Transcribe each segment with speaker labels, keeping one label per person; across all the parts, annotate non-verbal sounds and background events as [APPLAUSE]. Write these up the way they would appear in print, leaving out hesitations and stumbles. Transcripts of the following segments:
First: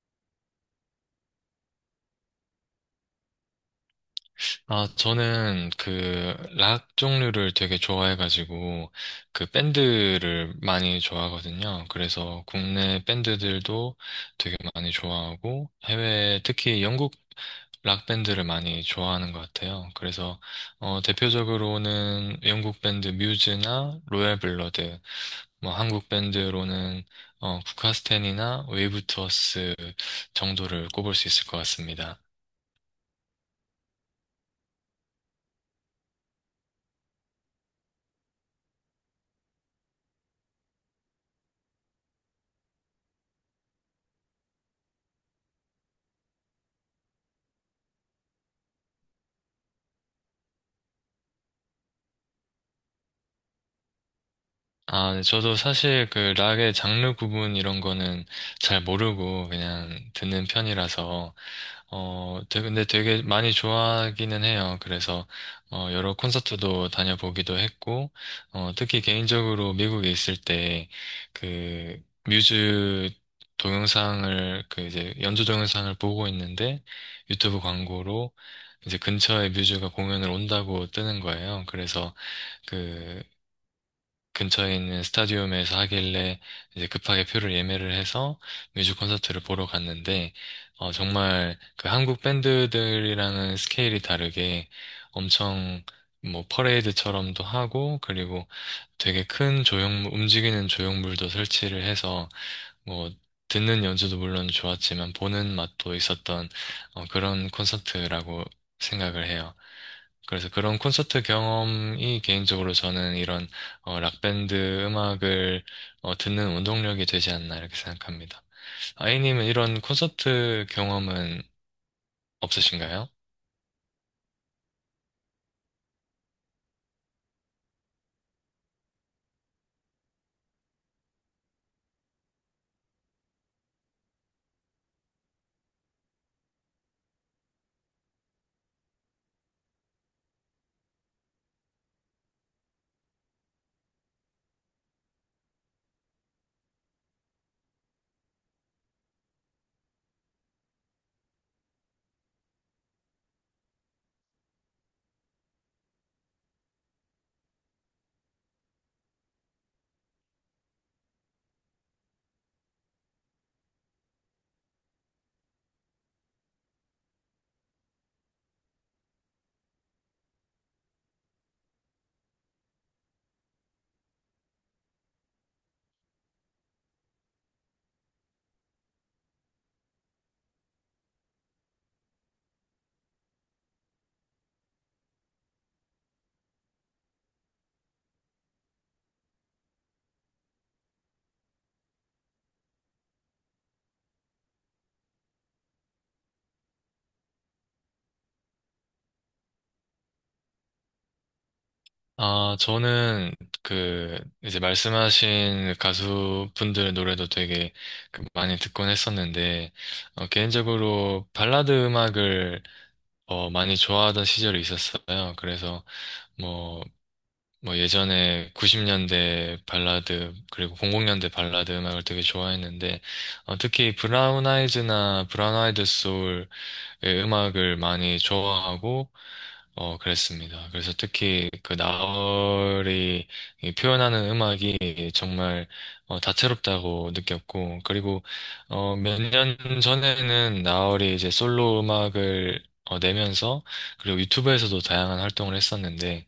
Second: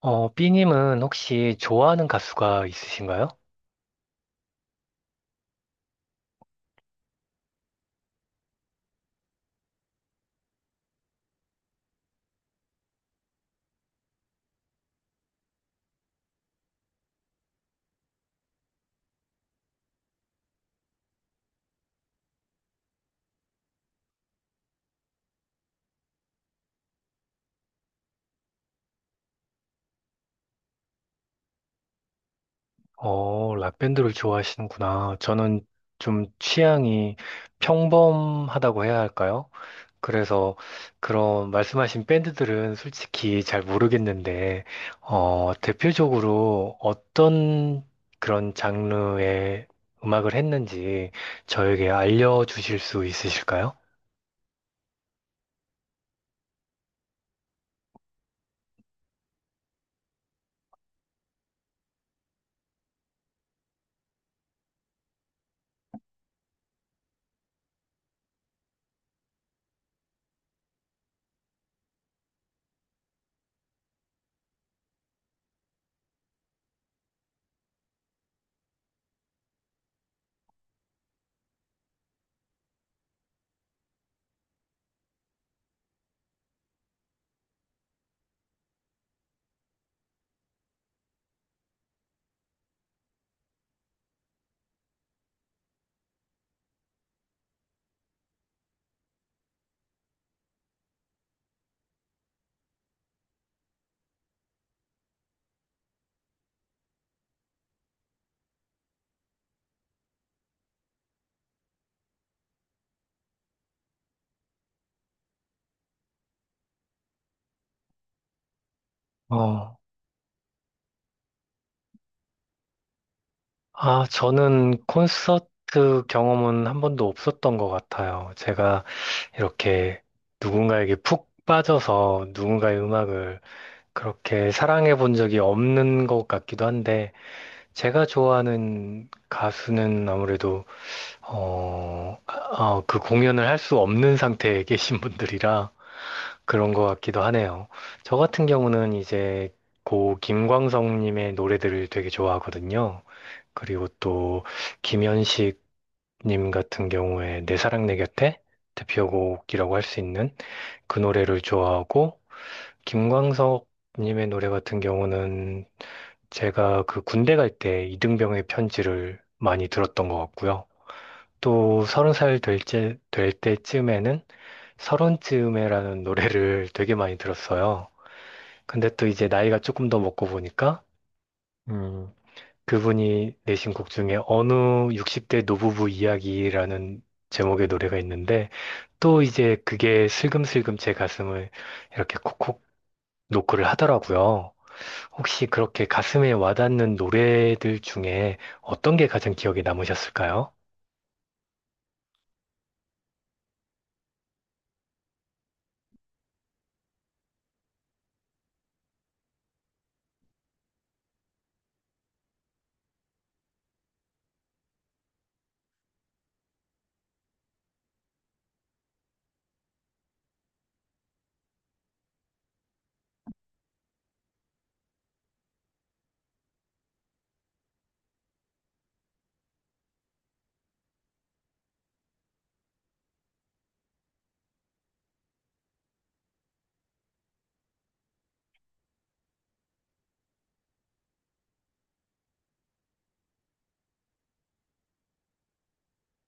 Speaker 1: B님은 혹시 좋아하는 가수가 있으신가요?
Speaker 2: 아, 저는 그 락 종류를 되게 좋아해가지고 그 밴드를 많이 좋아하거든요. 그래서 국내 밴드들도 되게 많이 좋아하고 해외 특히 영국 락 밴드를 많이 좋아하는 것 같아요. 그래서 대표적으로는 영국 밴드 뮤즈나 로얄 블러드, 뭐 한국 밴드로는 국카스텐이나 웨이브 투어스 정도를 꼽을 수 있을 것 같습니다.
Speaker 1: 락밴드를 좋아하시는구나. 저는 좀 취향이 평범하다고 해야 할까요? 그래서 그런 말씀하신 밴드들은 솔직히 잘 모르겠는데, 대표적으로 어떤 그런 장르의 음악을 했는지 저에게 알려주실 수 있으실까요?
Speaker 2: 아, 네, 저도 사실 그 락의 장르 구분 이런 거는 잘 모르고 그냥 듣는 편이라서, 근데 되게 많이 좋아하기는 해요. 그래서, 여러 콘서트도 다녀보기도 했고, 특히 개인적으로 미국에 있을 때, 그, 뮤즈 동영상을, 그 이제 연주 동영상을 보고 있는데, 유튜브 광고로 이제 근처에 뮤즈가 공연을 온다고 뜨는 거예요. 그래서, 그 근처에 있는 스타디움에서 하길래 이제 급하게 표를 예매를 해서 뮤직 콘서트를 보러 갔는데 정말 그 한국 밴드들이랑은 스케일이 다르게 엄청 뭐 퍼레이드처럼도 하고 그리고 되게 큰 조형물 움직이는 조형물도 설치를 해서 뭐 듣는 연주도 물론 좋았지만 보는 맛도 있었던 그런 콘서트라고 생각을 해요. 그래서 그런 콘서트 경험이 개인적으로 저는 이런 락밴드 음악을 듣는 운동력이 되지 않나 이렇게 생각합니다. 아이님은
Speaker 1: 어,
Speaker 2: 이런 콘서트 경험은 없으신가요?
Speaker 1: 아, 저는 콘서트 경험은 한 번도 없었던 것 같아요. 제가 이렇게 누군가에게 푹 빠져서 누군가의 음악을 그렇게 사랑해 본 적이 없는 것 같기도 한데, 제가 좋아하는 가수는 아무래도, 그 공연을 할 수 없는 상태에 [LAUGHS] 계신 분들이라 그런 것 같기도 하네요. 저 같은 경우는 이제 고 김광석님의 노래들을 되게 좋아하거든요. 그리고 또 김현식 님 같은 경우에 내 사랑 내 곁에 대표곡이라고 할 수 있는 그 노래를 좋아하고, 김광석 님의 노래 같은 경우는 제가 그 군대 갈 때 이등병의 편지를 많이 들었던 것 같고요. 또 30살 될 때쯤에는 서른쯤에라는 노래를 되게 많이 들었어요. 근데 또 이제 나이가 조금 더 먹고 보니까 음, 그분이 내신 곡 중에 어느 60대 노부부 이야기라는 제목의 노래가 있는데, 또 이제 그게 슬금슬금 제 가슴을 이렇게 콕콕 노크를 하더라고요. 혹시 그렇게 가슴에 와닿는 노래들 중에 어떤 게 가장 기억에 남으셨을까요?
Speaker 2: 아, 저는 그 이제 말씀하신 그 가수분들 노래도 되게 그 많이 듣곤 했었는데 개인적으로 발라드 음악을 많이 좋아하던 시절이 있었어요. 그래서 뭐 뭐 예전에 90년대 발라드 그리고 00년대 발라드 음악을 되게 좋아했는데 특히 브라운 아이즈나 브라운 아이드 소울의 음악을 많이 좋아하고 어 그랬습니다. 그래서 특히 그 나얼이 이 표현하는 음악이 정말 다채롭다고 느꼈고 그리고 몇 년 전에는 나얼이 이제 솔로 음악을 내면서 그리고 유튜브에서도 다양한 활동을 했었는데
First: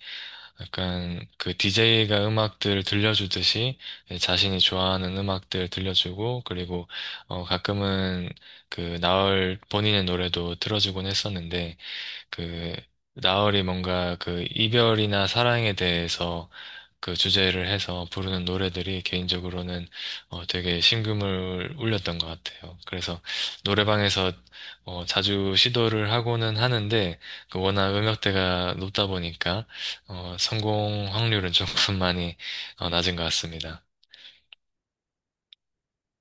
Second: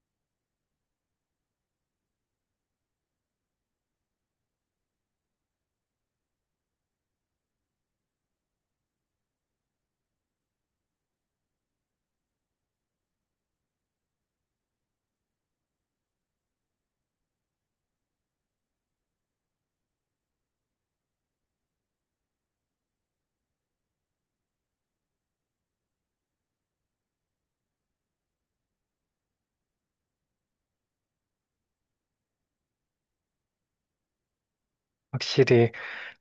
Speaker 2: 약간 그 DJ가 음악들 들려주듯이 네, 자신이 좋아하는 음악들 들려주고 그리고 어 가끔은 그 나얼 본인의 노래도 틀어주곤 했었는데 그 나얼이 뭔가 그 이별이나 사랑에 대해서 그 주제를 해서 부르는 노래들이 개인적으로는 되게 심금을 울렸던 것 같아요. 그래서 노래방에서 자주 시도를 하고는 하는데 그 워낙 음역대가 높다 보니까 성공 확률은 조금 [LAUGHS] 많이 낮은 것 같습니다.
Speaker 1: 확실히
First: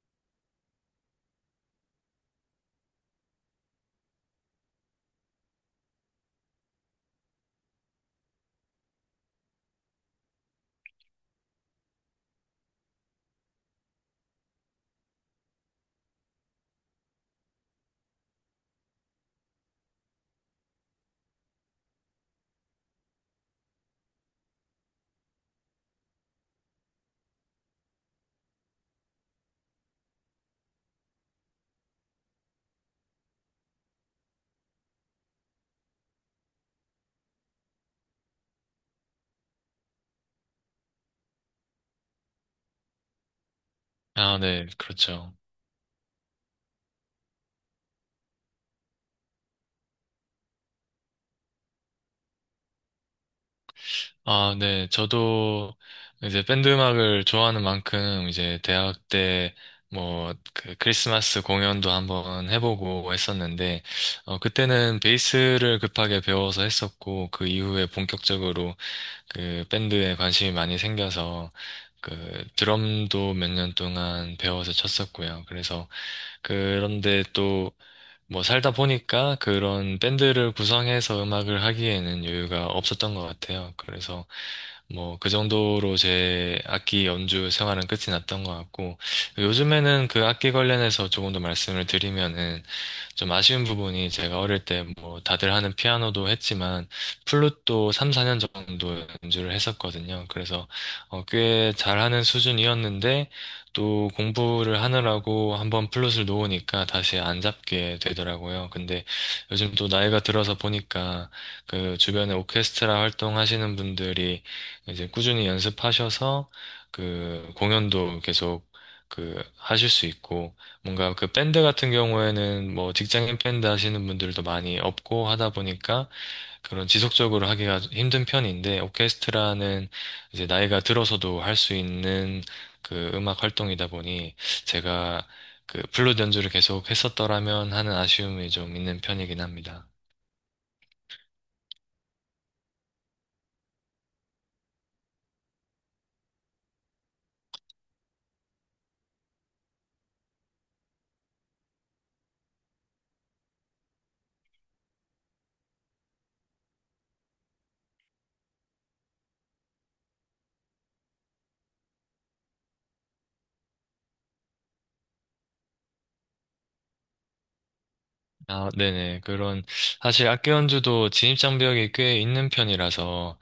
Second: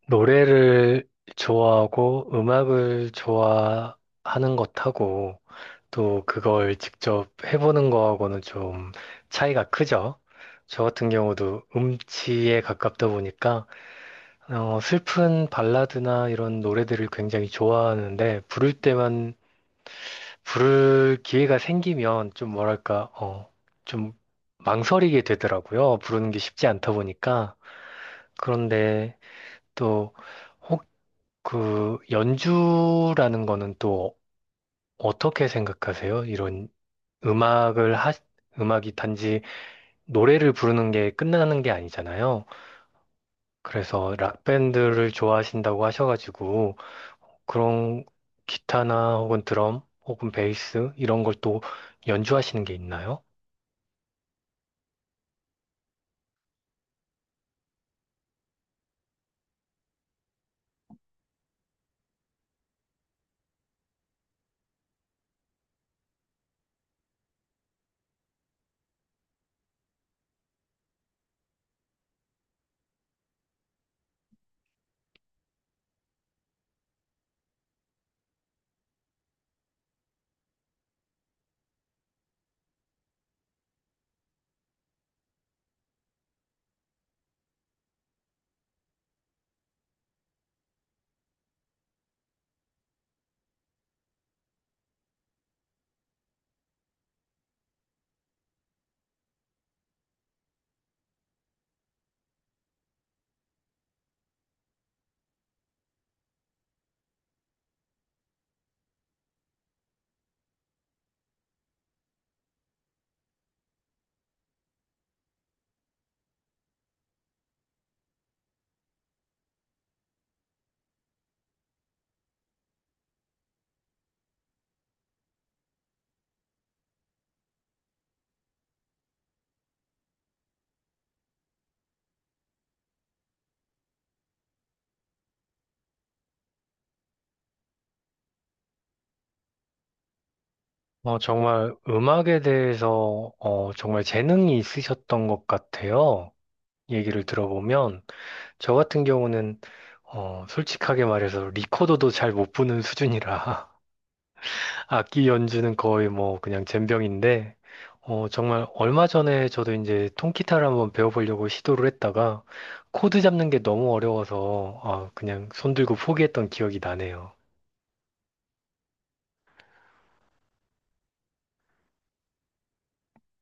Speaker 1: 노래를 좋아하고 음악을 좋아하는 것하고 또 그걸 직접 해보는 거하고는 좀 차이가 크죠. 저 같은 경우도 음치에 가깝다 보니까 슬픈 발라드나 이런 노래들을 굉장히 좋아하는데, 부를 때만 부를 기회가 생기면 좀 뭐랄까 좀 망설이게 되더라고요. 부르는 게 쉽지 않다 보니까. 그런데 또 그 연주라는 거는 또 어떻게 생각하세요? 이런 음악을 하, 음악이 단지 노래를 부르는 게 끝나는 게 아니잖아요. 그래서
Speaker 2: 아, 네,
Speaker 1: 락밴드를
Speaker 2: 그렇죠.
Speaker 1: 좋아하신다고 하셔가지고, 그런 기타나 혹은 드럼 혹은 베이스 이런 걸 또 연주하시는 게 있나요?
Speaker 2: 아, 네. 저도 이제 밴드 음악을 좋아하는 만큼 이제 대학 때 뭐 그 크리스마스 공연도 한번 해보고 했었는데 어 그때는 베이스를 급하게 배워서 했었고 그 이후에 본격적으로 그 밴드에 관심이 많이 생겨서 그 드럼도 몇 년 동안 배워서 쳤었고요. 그래서 그런데 또 뭐 살다 보니까 그런 밴드를 구성해서 음악을 하기에는 여유가 없었던 것 같아요. 그래서 뭐 그 정도로 제 악기 연주 생활은 끝이 났던 것 같고 요즘에는 그 악기 관련해서 조금 더 말씀을 드리면은 좀 아쉬운 부분이 제가 어릴 때 뭐 다들 하는 피아노도 했지만 플룻도 3, 4년 정도 연주를 했었거든요. 그래서 꽤 잘하는 수준이었는데 또 공부를 하느라고 한번 플룻을 놓으니까 다시 안 잡게 되더라고요. 근데 요즘 또 나이가 들어서 보니까 그 주변에 오케스트라 활동하시는 분들이 이제 꾸준히 연습하셔서 그 공연도 계속 그 하실 수 있고 뭔가 그 밴드 같은 경우에는 뭐 직장인 밴드 하시는 분들도 많이 없고 하다 보니까 그런 지속적으로 하기가 힘든 편인데 오케스트라는 이제 나이가 들어서도 할 수 있는 그 음악 활동이다 보니 제가 그 플룻 연주를 계속 했었더라면 하는 아쉬움이 좀 있는 편이긴 합니다.
Speaker 1: 정말 음악에 대해서 정말 재능이 있으셨던 것 같아요. 얘기를 들어보면 저 같은 경우는 솔직하게 말해서 리코더도 잘 못 부는 수준이라 [LAUGHS] 악기 연주는 거의 뭐 그냥 젬병인데, 정말 얼마 전에 저도 이제 통기타를 한번 배워보려고 시도를 했다가 코드 잡는 게 너무 어려워서 아, 그냥 손 들고 포기했던 기억이 나네요.
Speaker 2: 아, 네네. 그런, 사실 악기 연주도 진입장벽이 꽤 있는 편이라서,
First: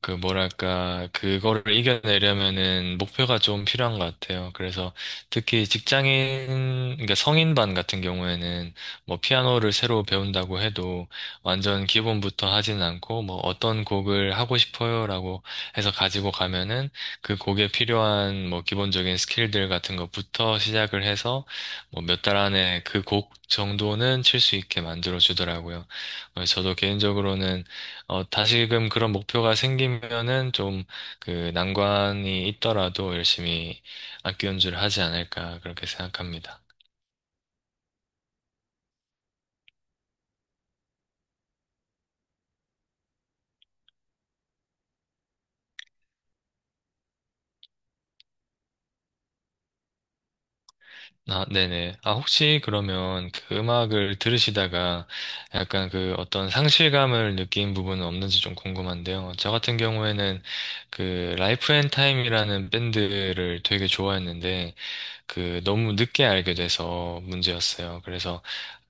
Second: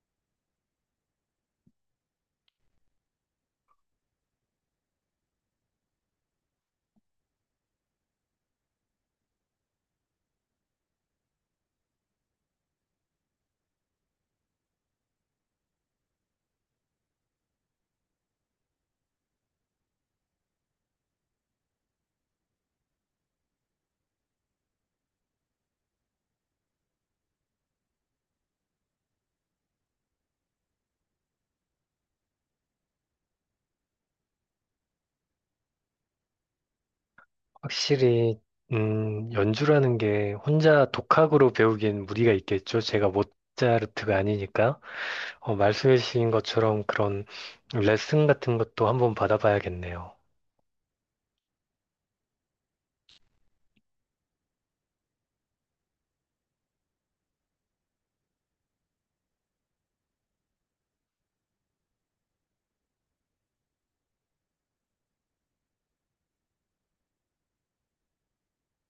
Speaker 2: 그, 뭐랄까, 그거를 이겨내려면은 목표가 좀 필요한 것 같아요. 그래서 특히 직장인, 그러니까 성인반 같은 경우에는 뭐 피아노를 새로 배운다고 해도 완전 기본부터 하진 않고 뭐 어떤 곡을 하고 싶어요라고 해서 가지고 가면은 그 곡에 필요한 뭐 기본적인 스킬들 같은 것부터 시작을 해서 뭐 몇 달 안에 그 곡 정도는 칠 수 있게 만들어주더라고요. 저도 개인적으로는 다시금 그런 목표가 생기면은 좀 그 난관이 있더라도 열심히 악기 연주를 하지 않을까 그렇게 생각합니다.
Speaker 1: 확실히 연주라는 게 혼자 독학으로 배우기엔 무리가 있겠죠. 제가 모차르트가 아니니까 말씀해주신 것처럼 그런 레슨 같은 것도 한번 받아봐야겠네요.
Speaker 2: 아, 네네. 아, 혹시 그러면 그 음악을 들으시다가 약간 그 어떤 상실감을 느낀 부분은 없는지 좀 궁금한데요. 저 같은 경우에는 그 라이프 앤 타임이라는 밴드를 되게 좋아했는데 그 너무 늦게 알게 돼서 문제였어요. 그래서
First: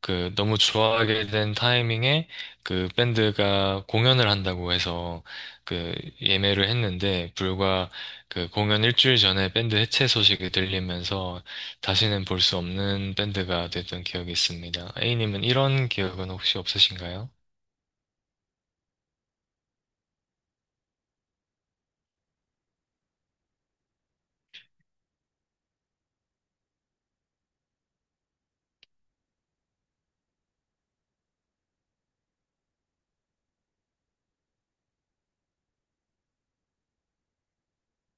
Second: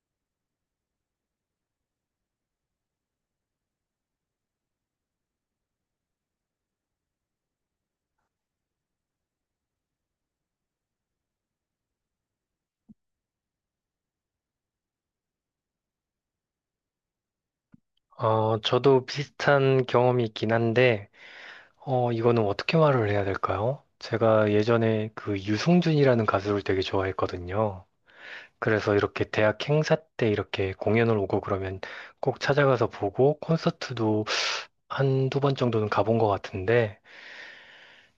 Speaker 2: 그 너무 좋아하게 된 타이밍에 그 밴드가 공연을 한다고 해서 그 예매를 했는데 불과 그 공연 일주일 전에 밴드 해체 소식이 들리면서 다시는 볼 수 없는 밴드가 됐던 기억이 있습니다. A님은 이런 기억은 혹시 없으신가요?
Speaker 1: 저도 비슷한 경험이 있긴 한데, 이거는 어떻게 말을 해야 될까요? 제가 예전에 그 유승준이라는 가수를 되게 좋아했거든요. 그래서 이렇게 대학 행사 때 이렇게 공연을 오고 그러면 꼭 찾아가서 보고, 콘서트도 한두 번 정도는 가본 것 같은데,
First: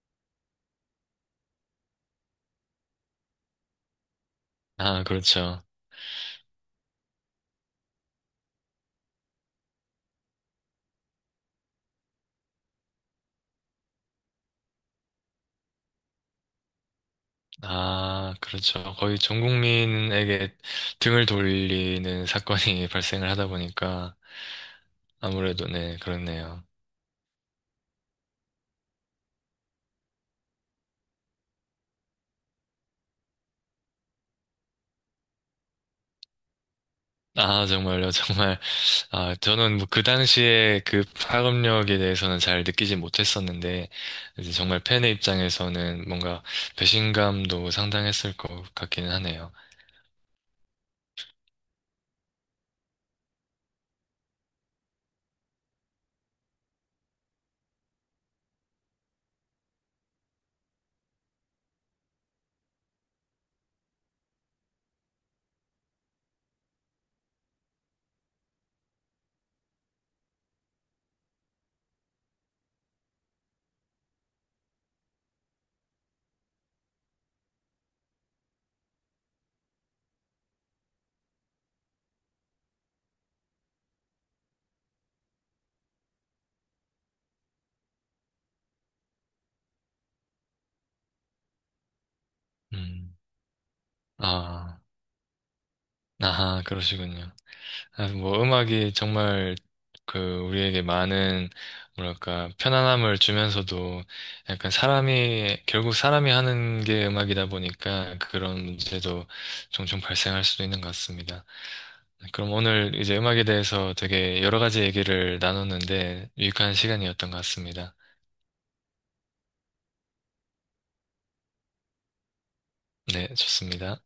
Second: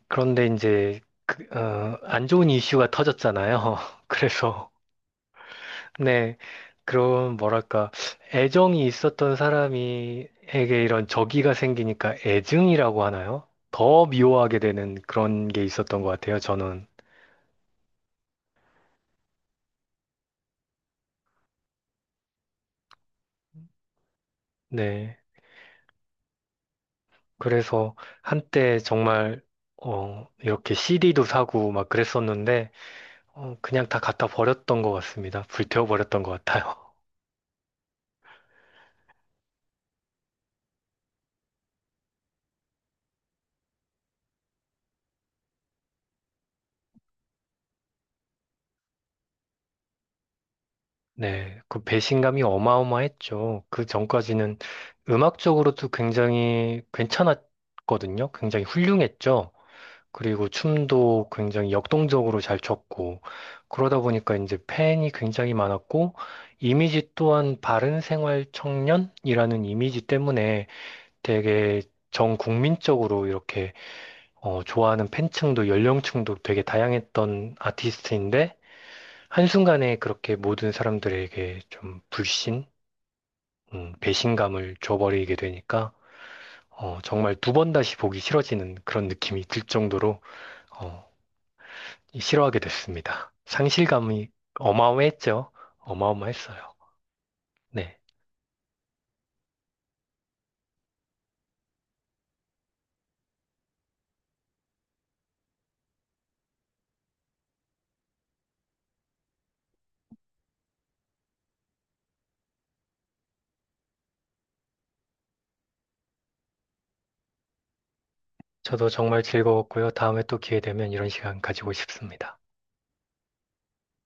Speaker 1: 그런데 이제 안 좋은 이슈가 터졌잖아요. [LAUGHS] 그래서
Speaker 2: 아, 그렇죠.
Speaker 1: 네, 그런 뭐랄까 애정이 있었던 사람이에게 이런 적이가 생기니까 애증이라고 하나요? 더 미워하게 되는 그런 게 있었던 것 같아요, 저는.
Speaker 2: 아, 그렇죠. 거의 전 국민에게 등을 돌리는 사건이 [LAUGHS] 발생을 하다 보니까
Speaker 1: 네,
Speaker 2: 아무래도 네, 그렇네요.
Speaker 1: 그래서 한때 정말 이렇게 CD도 사고 막 그랬었는데, 그냥 다 갖다 버렸던 것 같습니다. 불태워 버렸던 것 같아요.
Speaker 2: 아, 정말요, [LAUGHS] 정말. 아, 저는 뭐 그 당시에 그 파급력에 대해서는 잘 느끼지 못했었는데, 이제 정말 팬의 입장에서는 뭔가 배신감도 상당했을 것 같기는 하네요.
Speaker 1: [LAUGHS] 네, 그 배신감이 어마어마했죠. 그 전까지는 음악적으로도 굉장히 괜찮았거든요. 굉장히 훌륭했죠. 그리고 춤도 굉장히 역동적으로 잘 췄고, 그러다 보니까 이제 팬이 굉장히 많았고, 이미지 또한 바른 생활 청년이라는 이미지 때문에 되게 전 국민적으로 이렇게 좋아하는 팬층도 연령층도 되게 다양했던 아티스트인데, 한순간에 그렇게 모든 사람들에게 좀 불신, 배신감을 줘버리게 되니까, 정말 두 번 다시 보기 싫어지는 그런 느낌이 들 정도로, 어, 싫어하게
Speaker 2: 음,
Speaker 1: 됐습니다. 상실감이
Speaker 2: 아,
Speaker 1: 어마어마했죠. 어마어마했어요.
Speaker 2: 아하, 그러시군요.
Speaker 1: 네.
Speaker 2: 아, 뭐 음악이 정말 그 우리에게 많은 뭐랄까 편안함을 주면서도 약간 사람이 결국 사람이 하는 게 음악이다 보니까 그런 문제도 종종 발생할 수도 있는 것 같습니다. 네, 그럼 오늘 이제 음악에 대해서 되게 여러 가지 얘기를 나눴는데 유익한 시간이었던 것 같습니다.
Speaker 1: 저도 정말 즐거웠고요. 다음에 또 기회 되면 이런 시간 가지고 싶습니다.
Speaker 2: 네, 좋습니다.